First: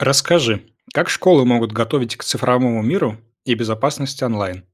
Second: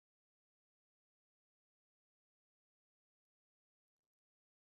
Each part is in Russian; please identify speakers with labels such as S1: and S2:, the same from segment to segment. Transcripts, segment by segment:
S1: Расскажи, как школы могут готовить к цифровому миру и безопасности онлайн?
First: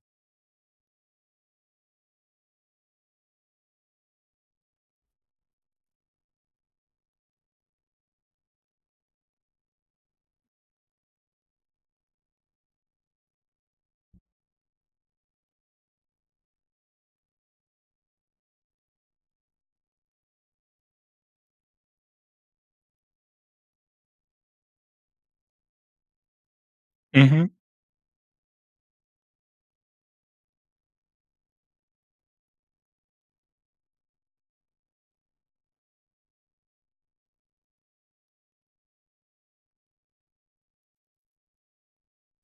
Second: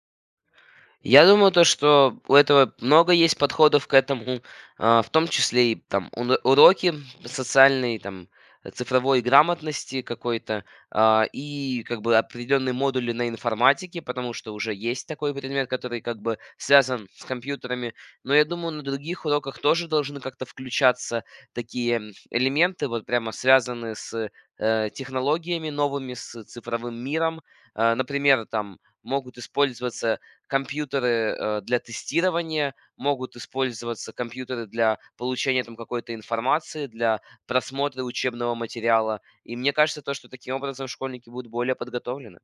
S2: Я думаю, то, что у этого много есть подходов к этому, в том числе и там уроки социальной, там, цифровой грамотности какой-то, и как бы определенные модули на информатике, потому что уже есть такой предмет, который как бы связан с компьютерами. Но я думаю, на других уроках тоже должны как-то включаться такие элементы, вот прямо связанные с технологиями новыми, с цифровым миром.
S1: Мгм.
S2: Например, там могут использоваться компьютеры, для тестирования, могут использоваться компьютеры для получения там какой-то информации, для просмотра учебного материала. И мне кажется, то, что таким образом школьники будут более подготовлены.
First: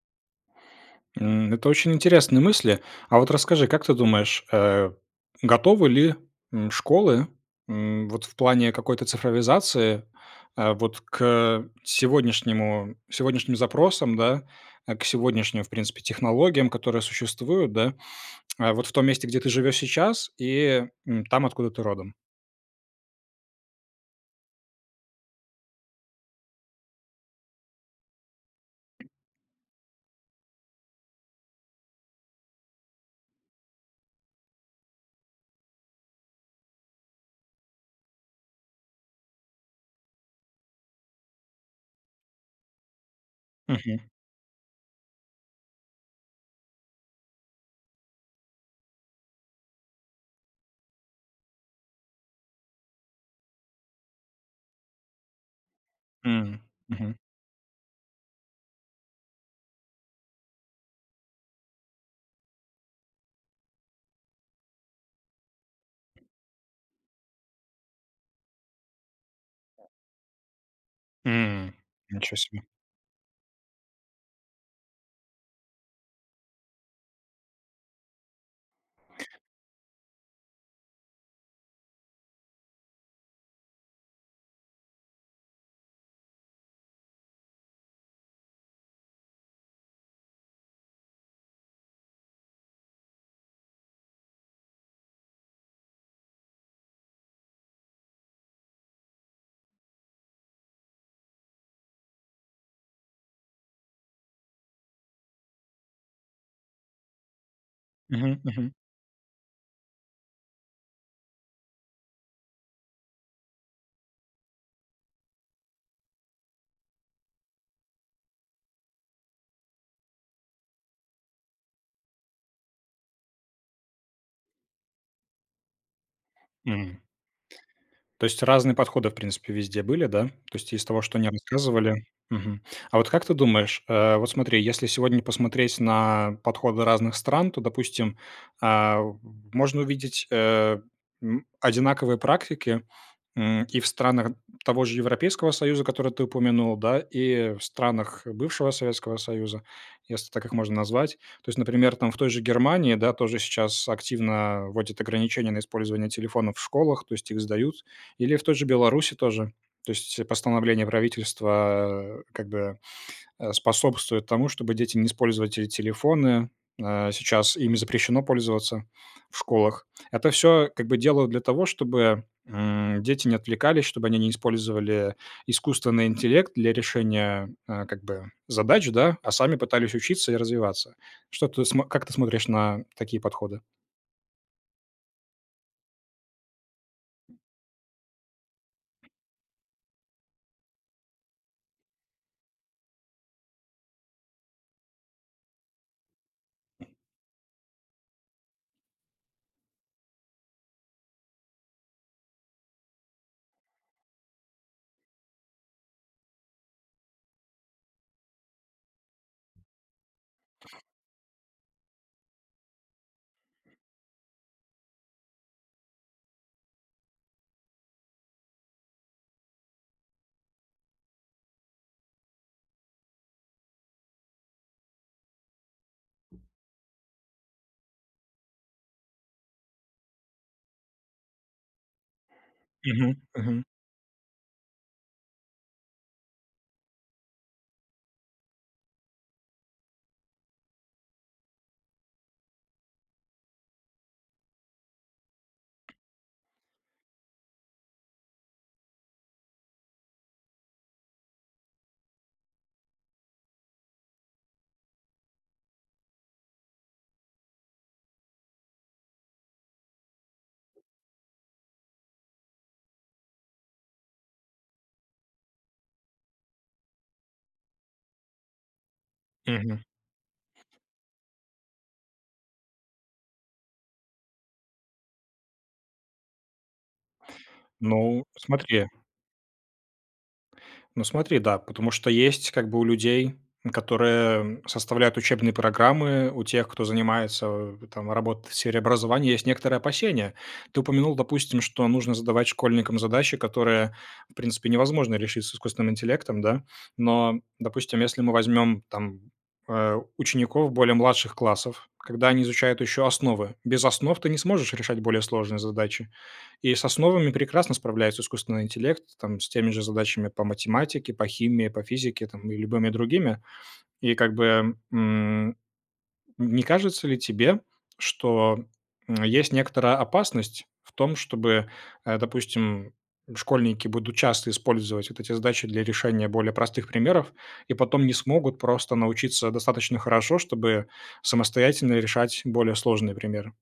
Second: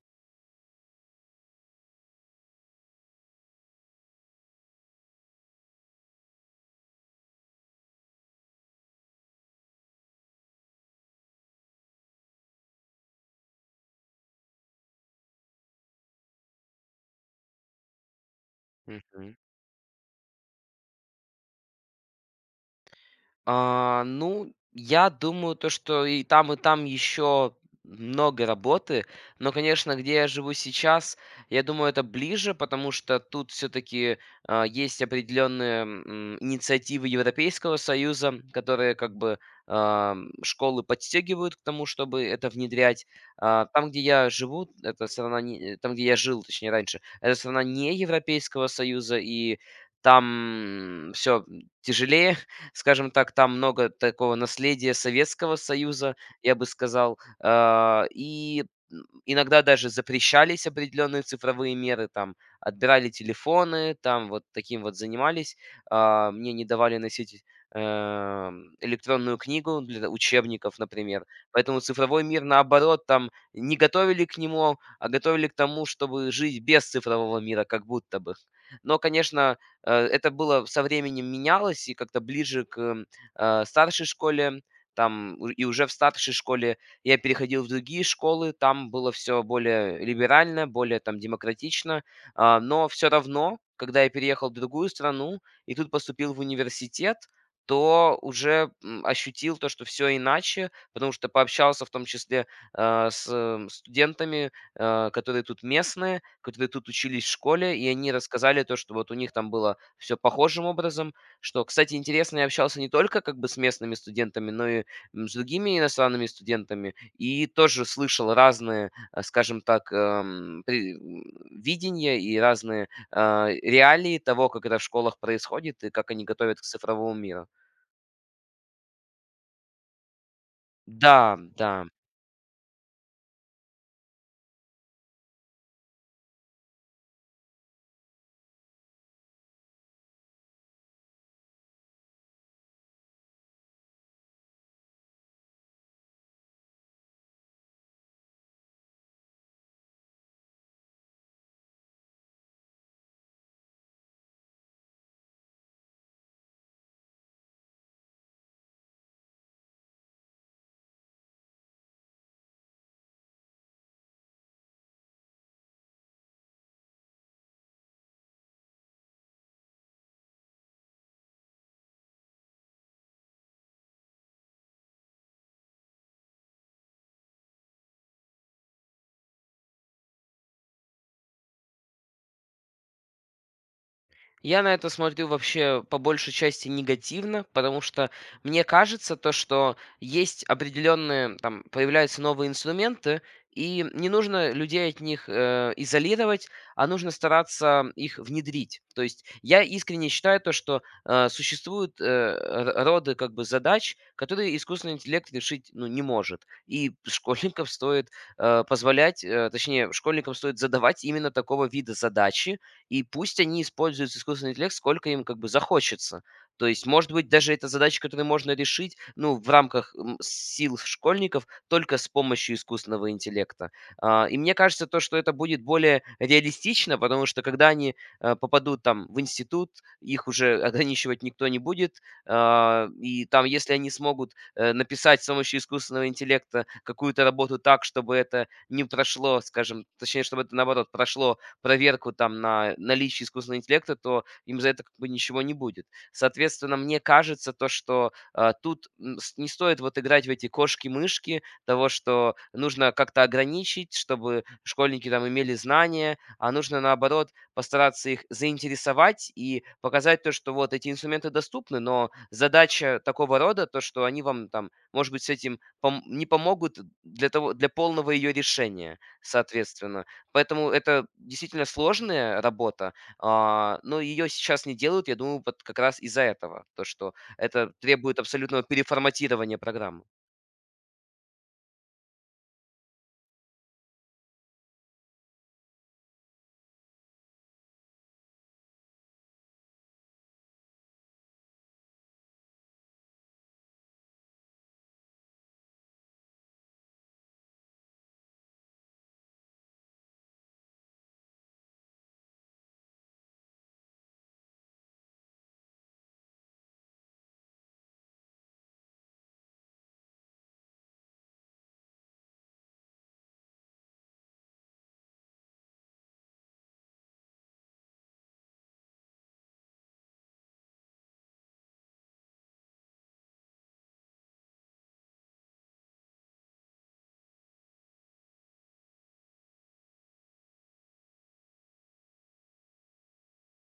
S1: Это очень интересные мысли. А вот расскажи, как ты думаешь, готовы ли школы, вот в плане какой-то цифровизации, вот к сегодняшнему, сегодняшним запросам, да, к сегодняшним, в принципе, технологиям, которые существуют, да, а вот в том месте,
S2: Мгм.
S1: где ты живешь сейчас и, там, откуда ты родом?
S2: Ну, я думаю, то, что и там еще много работы. Но, конечно, где я живу сейчас, я думаю, это ближе, потому что тут все-таки есть определенные инициативы Европейского Союза, которые как бы школы подстегивают к тому, чтобы это внедрять. Там, где
S1: Мгм.
S2: я живу, это страна, там, где я жил, точнее, раньше, это страна не Европейского Союза, и там все тяжелее, скажем так, там много такого наследия Советского Союза, я
S1: М,
S2: бы
S1: мгм.
S2: сказал. И иногда даже запрещались определенные цифровые меры, там отбирали телефоны, там вот таким вот занимались. Мне не давали носить электронную книгу для учебников, например.
S1: М,
S2: Поэтому цифровой
S1: Ничего
S2: мир,
S1: себе.
S2: наоборот, там не готовили к нему, а готовили к тому, чтобы жить без цифрового мира, как будто бы. Но, конечно, это было со временем менялось, и как-то ближе к старшей школе, там, у и уже в старшей школе я переходил в другие школы, там было все более либерально, более там демократично. Но все равно, когда я переехал в другую страну и тут поступил в университет, то уже, ощутил то, что все иначе, потому что пообщался в том числе, с студентами, которые тут местные, которые тут учились в школе, и они
S1: Мгм,
S2: рассказали то,
S1: мгм.
S2: что вот у них там было все похожим образом. Что, кстати, интересно, я общался не только как бы с местными студентами, но и, с другими иностранными студентами, и тоже слышал разные, скажем так, видения и разные, реалии того, как это в школах происходит и как они готовят к
S1: М.
S2: цифровому миру.
S1: То есть разные подходы, в принципе, везде были, да? То есть из того, что они
S2: Да, да.
S1: рассказывали. Мгм. А вот как ты думаешь, вот смотри, если сегодня посмотреть на подходы разных стран, то, допустим, а, можно увидеть одинаковые практики и в странах того же Европейского Союза, который ты упомянул, да, и в странах бывшего Советского Союза, если так их можно назвать. То есть, например, там в той же Германии, да, тоже сейчас активно вводят ограничения на использование телефонов в школах, то есть их сдают или в той же Беларуси тоже. То есть постановление правительства, как бы, способствует тому, чтобы дети не использовали те телефоны. Э, сейчас ими запрещено пользоваться в школах. Это все как бы делают для того, чтобы, дети не отвлекались, чтобы они не использовали искусственный интеллект для решения, как бы задач, да, а сами пытались учиться и развиваться. Что ты смо Как ты смотришь на такие подходы?
S2: Я на это смотрю вообще по большей части негативно, потому что мне кажется то, что есть определенные, там появляются новые инструменты, и не нужно людей от них изолировать, а нужно стараться их внедрить. То есть я искренне считаю то, что существуют роды как бы задач, которые искусственный интеллект решить ну, не может. И школьникам стоит позволять, точнее, школьникам стоит задавать именно такого вида задачи, и пусть они используют искусственный интеллект, сколько им как бы захочется. То есть, может быть, даже это задача, которую можно решить, ну, в рамках сил школьников только с помощью искусственного интеллекта. И мне кажется, то, что это будет более реалистично, потому что когда они попадут там в институт, их уже ограничивать никто не будет.
S1: Мгм,
S2: И там,
S1: мгм,
S2: если они смогут написать с помощью искусственного интеллекта какую-то работу так, чтобы это не прошло, скажем, точнее, чтобы это наоборот прошло проверку там на наличие искусственного интеллекта, то им за это как бы ничего не будет. Соответственно, мне кажется то, что тут не стоит вот играть в эти кошки-мышки того, что нужно как-то ограничить, чтобы школьники там имели знания, а нужно наоборот постараться их заинтересовать и показать то, что вот эти инструменты доступны, но задача такого рода, то, что они вам там, может быть, с этим не помогут для, того, для полного ее решения,
S1: мгм.
S2: соответственно. Поэтому это действительно сложная работа, но ее сейчас не делают, я думаю, вот как раз из-за этого, то, что это требует
S1: Ну,
S2: абсолютного
S1: смотри
S2: переформатирования программы.
S1: Ну смотри, да, потому что есть как бы у людей, которые составляют учебные программы, у тех, кто занимается там работой в сфере образования, есть некоторые опасения. Ты упомянул, допустим, что нужно задавать школьникам задачи, которые, в принципе, невозможно решить с искусственным интеллектом, да, но, допустим, если мы возьмем там учеников более младших классов, когда они изучают еще основы. Без основ ты не сможешь решать более сложные задачи. И с основами прекрасно справляется искусственный интеллект, там, с теми же задачами по математике, по химии, по физике, там, и любыми другими. И как бы, не кажется ли тебе, что, есть некоторая опасность в том, чтобы, допустим, школьники будут часто использовать вот эти задачи для решения более простых примеров и потом не смогут просто научиться достаточно хорошо, чтобы самостоятельно решать более сложные примеры?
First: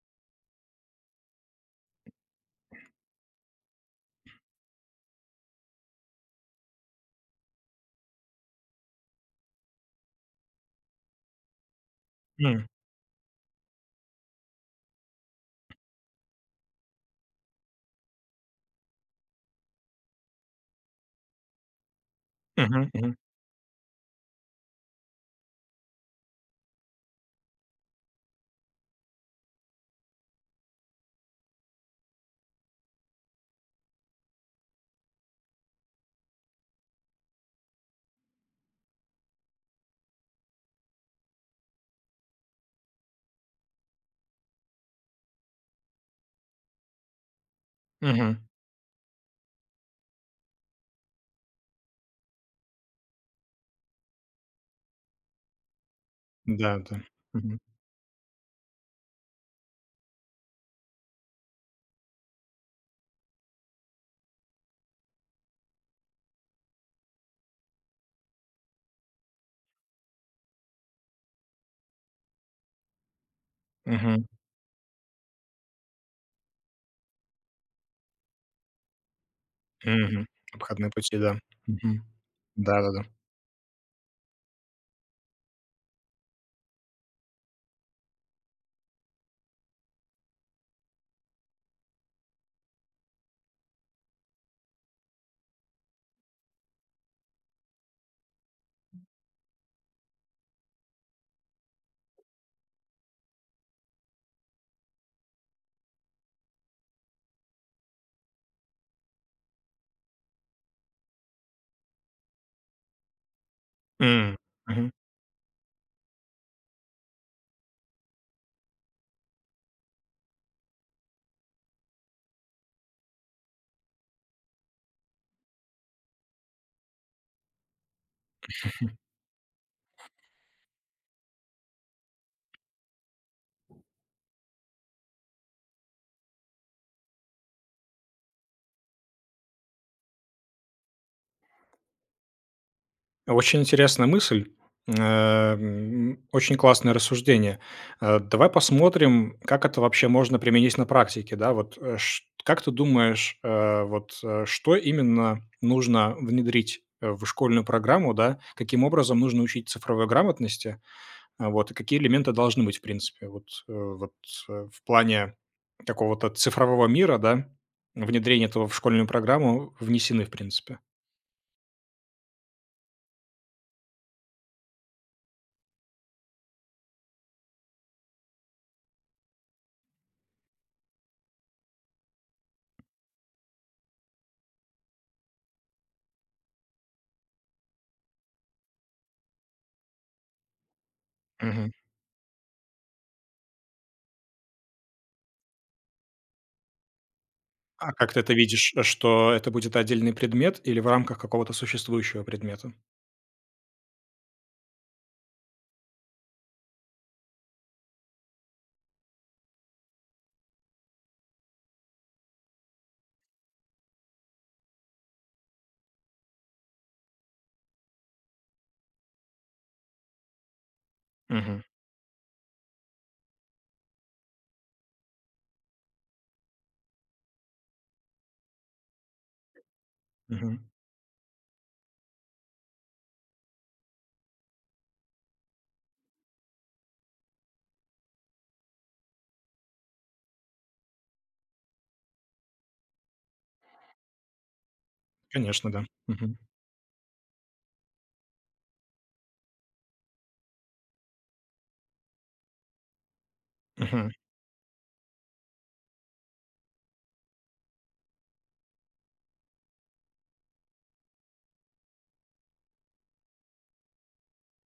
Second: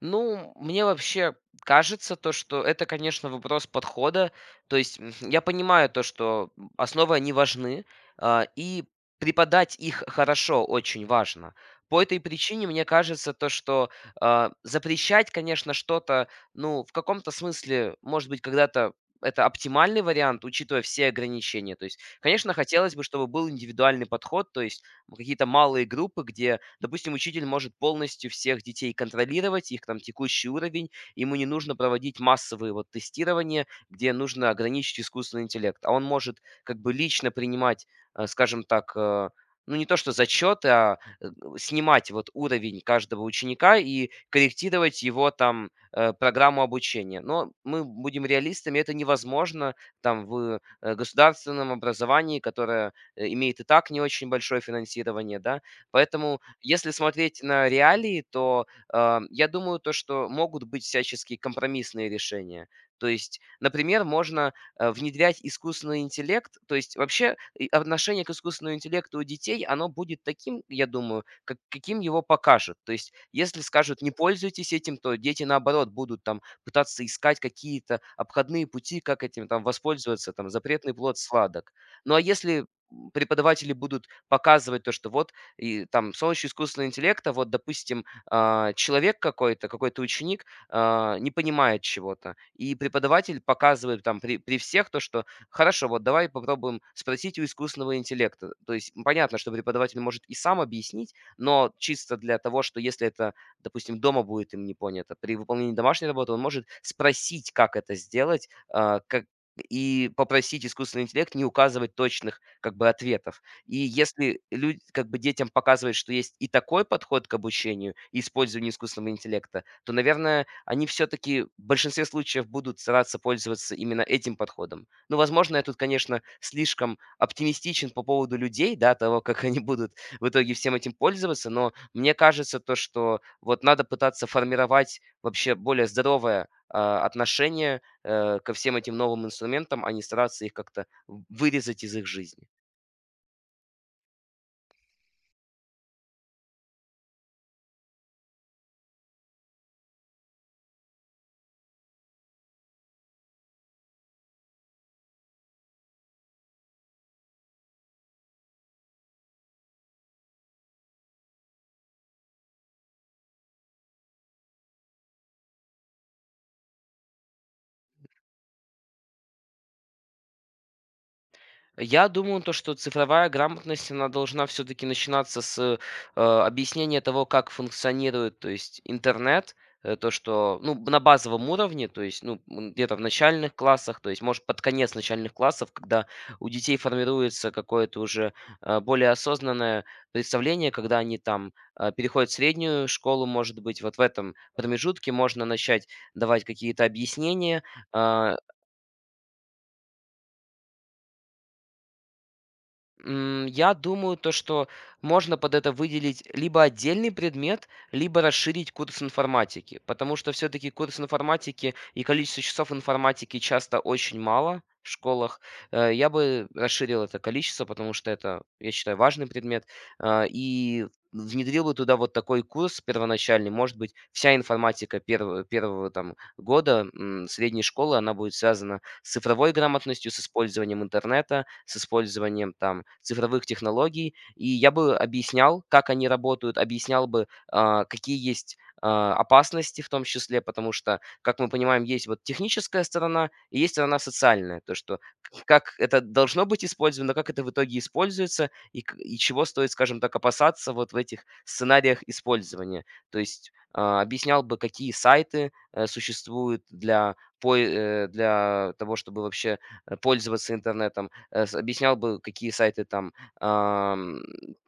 S2: Ну, мне вообще кажется то, что это, конечно, вопрос подхода. То есть я понимаю то, что основы, они важны, и преподать их хорошо очень важно. По этой причине
S1: М.
S2: мне кажется то, что запрещать, конечно, что-то, ну, в каком-то смысле, может быть, когда-то это оптимальный вариант, учитывая все ограничения. То есть, конечно,
S1: Мгм,
S2: хотелось бы,
S1: мгм,
S2: чтобы был индивидуальный подход, то есть какие-то малые группы, где, допустим, учитель может полностью всех детей контролировать, их там текущий уровень, ему не нужно проводить массовые вот тестирования, где нужно ограничить искусственный интеллект, а он может как бы лично принимать, скажем так, ну не то что зачеты, а снимать вот уровень каждого ученика и корректировать его там программу обучения. Но мы будем
S1: мгм.
S2: реалистами, это невозможно там в государственном образовании, которое имеет и так не очень большое финансирование, да. Поэтому,
S1: Да,
S2: если
S1: да.
S2: смотреть на реалии, то я думаю, то, что могут быть всяческие компромиссные решения. То есть, например, можно внедрять искусственный интеллект. То есть вообще и отношение к искусственному интеллекту у детей, оно будет таким, я думаю, каким его покажут. То есть если скажут, не
S1: Мгм,
S2: пользуйтесь этим, то дети, наоборот, будут там пытаться искать какие-то обходные пути, как этим там
S1: мгм.
S2: воспользоваться, там
S1: Обходные
S2: запретный плод
S1: пути, да.
S2: сладок.
S1: Мгм.
S2: Ну а если
S1: Да-да-да.
S2: преподаватели будут показывать то, что вот и там с помощью искусственного интеллекта, вот, допустим, человек какой-то, какой-то ученик не понимает чего-то, и преподаватель показывает там при всех то, что хорошо, вот давай попробуем спросить у искусственного интеллекта. То есть понятно, что преподаватель может и сам объяснить, но чисто для того, что если это, допустим, дома будет им не понято, при выполнении домашней работы он может спросить, как это сделать, и попросить искусственный интеллект не указывать точных как бы ответов. И
S1: М,
S2: если люди
S1: мгм.
S2: как бы детям показывают, что есть и такой подход к обучению и использованию искусственного интеллекта, то, наверное, они все-таки в большинстве случаев будут стараться пользоваться именно этим подходом. Ну, возможно, я тут, конечно, слишком оптимистичен по поводу людей, да, того, как они будут в итоге всем этим пользоваться, но мне кажется то, что вот надо пытаться формировать вообще более здоровое, отношение ко всем этим новым инструментам, а не стараться их как-то в вырезать из их жизни.
S1: Очень интересная мысль, очень классное рассуждение. А, давай посмотрим, как это вообще можно применить на практике, да. Вот, э, ш Как ты думаешь, что именно нужно внедрить, в школьную программу, да? Каким образом нужно учить цифровой грамотности? Вот, и какие элементы должны быть, в принципе, в плане какого-то цифрового мира, да, внедрение этого в школьную программу внесены, в принципе?
S2: Я думаю, то, что цифровая грамотность, она должна все-таки начинаться с объяснения того, как функционирует, то есть интернет, то, что, ну, на базовом уровне, то есть, ну, где-то в начальных классах, то есть, может, под конец начальных классов, когда у детей формируется какое-то уже более осознанное представление, когда они там
S1: Мгм.
S2: переходят в среднюю школу, может быть, вот в этом промежутке можно начать давать какие-то объяснения,
S1: А как ты это
S2: э,
S1: видишь, что это будет отдельный предмет или в рамках какого-то существующего предмета?
S2: я думаю, то, что можно под это выделить либо отдельный предмет, либо расширить курс информатики, потому что все-таки курс информатики и количество часов информатики часто очень мало в школах. Я бы расширил это количество, потому что это, я считаю, важный предмет, и
S1: Мгм.
S2: внедрил бы туда вот такой курс первоначальный. Может быть, вся информатика первого там, года средней школы, она будет связана с цифровой грамотностью, с
S1: Мгм.
S2: использованием интернета, с использованием там цифровых технологий. И я бы объяснял, как они работают, объяснял бы, какие есть опасности в том числе, потому что, как мы понимаем, есть вот техническая сторона и есть сторона социальная, то, что
S1: Конечно,
S2: как
S1: да.
S2: это
S1: Мгм.
S2: должно быть использовано, как это в итоге используется и, и чего стоит, скажем так, опасаться вот в этих сценариях использования. То есть
S1: Мгм.
S2: объяснял бы, какие сайты существуют для для того, чтобы вообще, пользоваться интернетом, э, с объяснял бы, какие сайты там, ам,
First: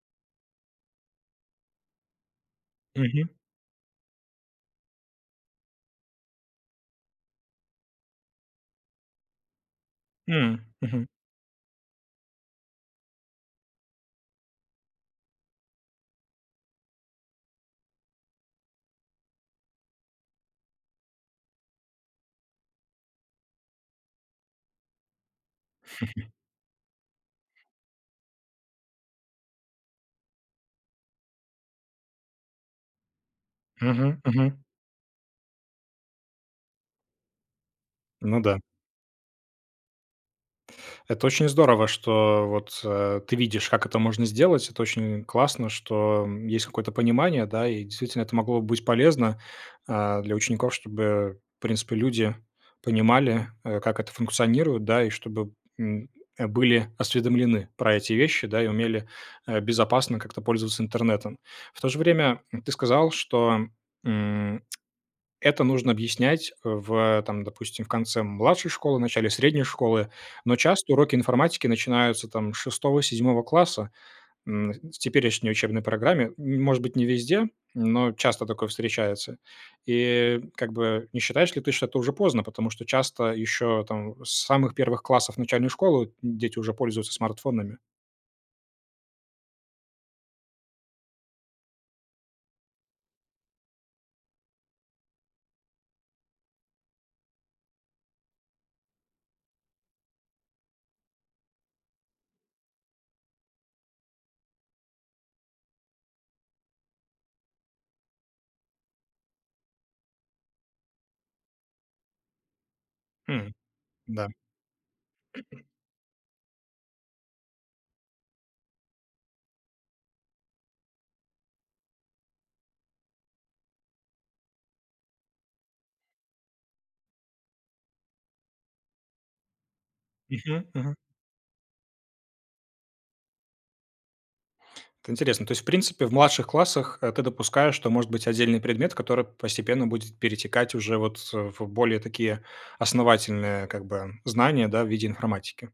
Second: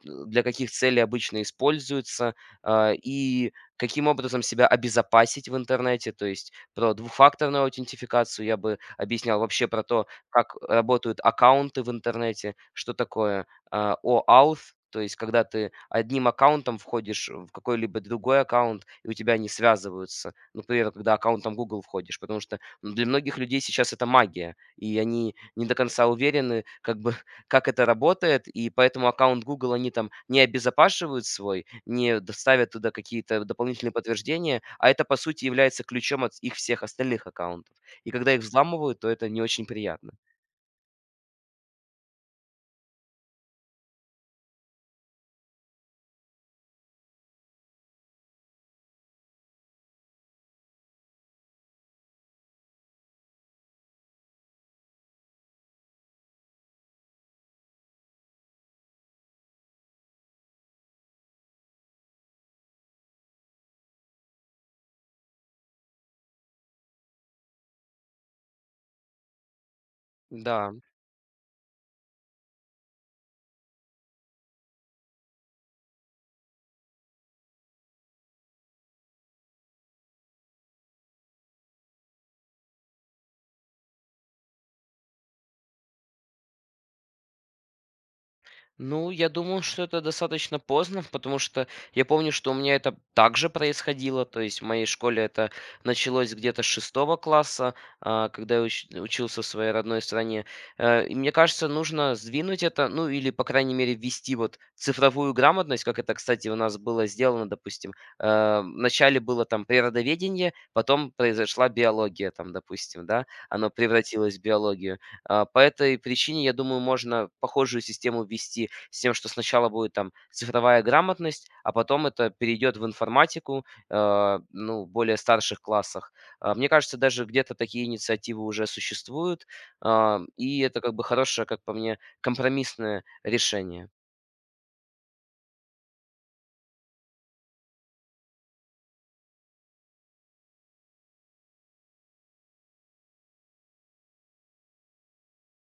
S2: для каких целей обычно используются,
S1: Мгм.
S2: и каким образом себя обезопасить в интернете. То есть про двухфакторную аутентификацию я бы объяснял, вообще про то, как
S1: М. Мгм.
S2: работают аккаунты в интернете, что такое, OAuth. То есть когда ты одним аккаунтом входишь в какой-либо другой аккаунт, и у тебя они связываются. Ну Например, когда аккаунтом Google входишь, потому что но для многих людей сейчас это магия, и они не до конца уверены, как бы, как это работает, и поэтому аккаунт Google они там не обезопашивают свой, не доставят туда какие-то дополнительные
S1: Мгм.
S2: подтверждения,
S1: Мгм.
S2: а это, по сути, является ключом от их всех остальных аккаунтов. И когда их
S1: Ну да.
S2: взламывают, то это не очень приятно.
S1: Это очень здорово, что вот, ты видишь, как это можно сделать. Это очень классно, что, есть какое-то понимание, да, и действительно это могло бы быть полезно, для учеников, чтобы, в принципе, люди понимали, как это функционирует, да, и чтобы, м, были осведомлены про эти вещи, да, и умели, безопасно как-то пользоваться интернетом. В то же время, ты сказал, что это нужно объяснять в, там, допустим, в конце младшей школы, начале средней школы, но
S2: Да.
S1: часто уроки информатики начинаются там с 6-7 класса. В теперешней учебной программе, может быть, не везде, но часто такое встречается. И как бы не считаешь ли ты, что это уже поздно? Потому что часто еще там с самых первых классов начальной школы дети уже пользуются смартфонами.
S2: Ну, я думаю, что это достаточно поздно, потому что я помню, что у меня это также происходило. То есть в моей школе это началось где-то с шестого класса, когда я учился в своей родной стране. И мне кажется, нужно сдвинуть это, ну или, по крайней мере, ввести вот цифровую грамотность, как это, кстати, у нас было сделано, допустим. Вначале было там природоведение, потом произошла биология, там, допустим, да,
S1: М,
S2: оно
S1: да.
S2: превратилось в биологию. По этой причине, я думаю, можно похожую систему ввести с тем, что сначала будет там цифровая грамотность, а потом это перейдет в информатику, ну, в более старших классах. Мне кажется, даже где-то такие инициативы уже существуют, и
S1: Мгм,
S2: это как
S1: мгм.
S2: бы хорошее, как по мне, компромиссное решение.
S1: Это интересно. То есть, в принципе, в младших классах, ты допускаешь, что может быть отдельный предмет, который постепенно будет перетекать уже вот, в более такие основательные, как бы, знания, да, в виде информатики.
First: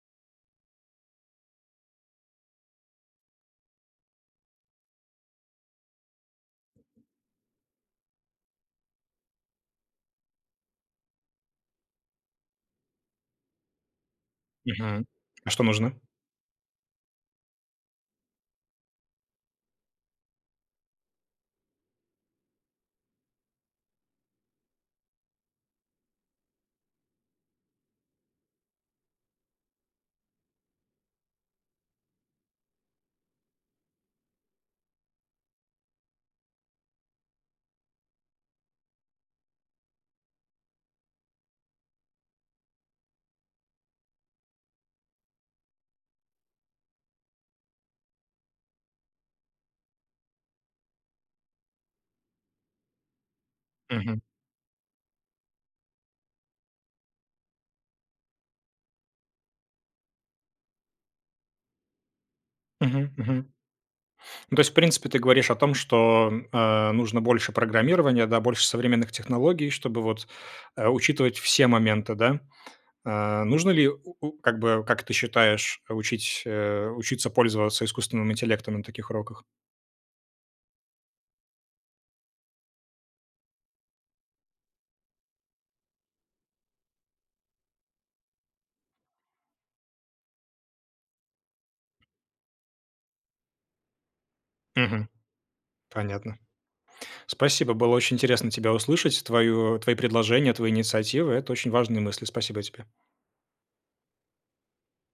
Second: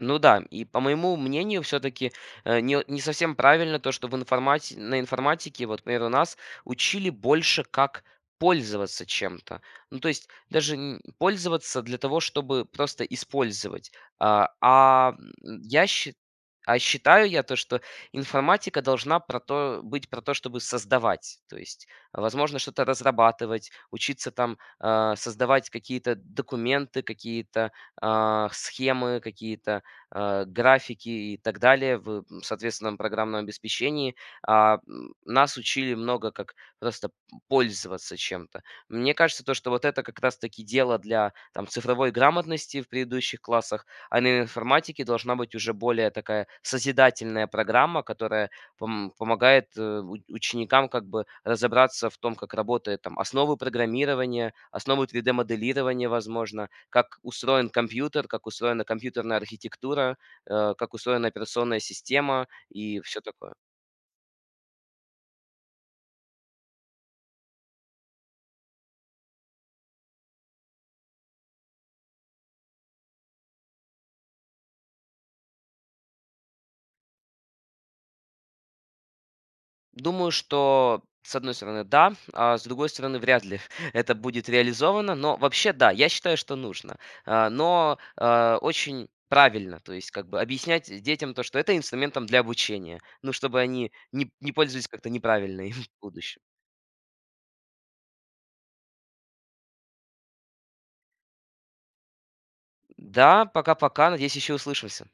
S2: Ну да, и по моему мнению, все-таки не совсем правильно то, что в на информатике, вот, например, у нас учили больше, как пользоваться чем-то. Ну, то есть даже пользоваться для того, чтобы просто использовать. А,
S1: Мгм.
S2: а, м,
S1: А что
S2: я
S1: нужно?
S2: считаю, а считаю я то, что информатика должна быть про то, чтобы создавать. То есть, возможно, что-то разрабатывать, учиться там создавать какие-то документы, какие-то схемы, какие-то графики и так далее в соответственном программном обеспечении. Нас учили много как просто пользоваться чем-то. Мне кажется, то, что вот это как раз-таки дело для там, цифровой грамотности в предыдущих классах, а на информатике должна быть уже более такая созидательная программа, которая помогает ученикам как бы разобраться в том, как работает там основы
S1: Мгм.
S2: программирования, основы 3D-моделирования, возможно, как устроен компьютер, как устроена компьютерная архитектура, как устроена операционная система и
S1: Мгм,
S2: все
S1: мгм.
S2: такое.
S1: Ну, то есть, в принципе, ты говоришь о том, что, нужно больше программирования, да, больше современных технологий, чтобы вот, учитывать все моменты, да? Нужно ли, у как бы, как ты считаешь, учиться пользоваться искусственным интеллектом на таких уроках?
S2: Думаю, что, с одной стороны, да, а с другой стороны, вряд ли это будет реализовано. Но вообще, да, я считаю, что нужно. Но, очень правильно, то есть как бы объяснять детям то, что это инструментом для обучения, ну, чтобы они не пользовались как-то
S1: Мгм.
S2: неправильно им в
S1: Понятно.
S2: будущем.
S1: Спасибо, было очень интересно тебя услышать, твою твои предложения, твои инициативы. Это очень важные мысли. Спасибо тебе.
S2: Да, пока-пока. Надеюсь, еще услышимся.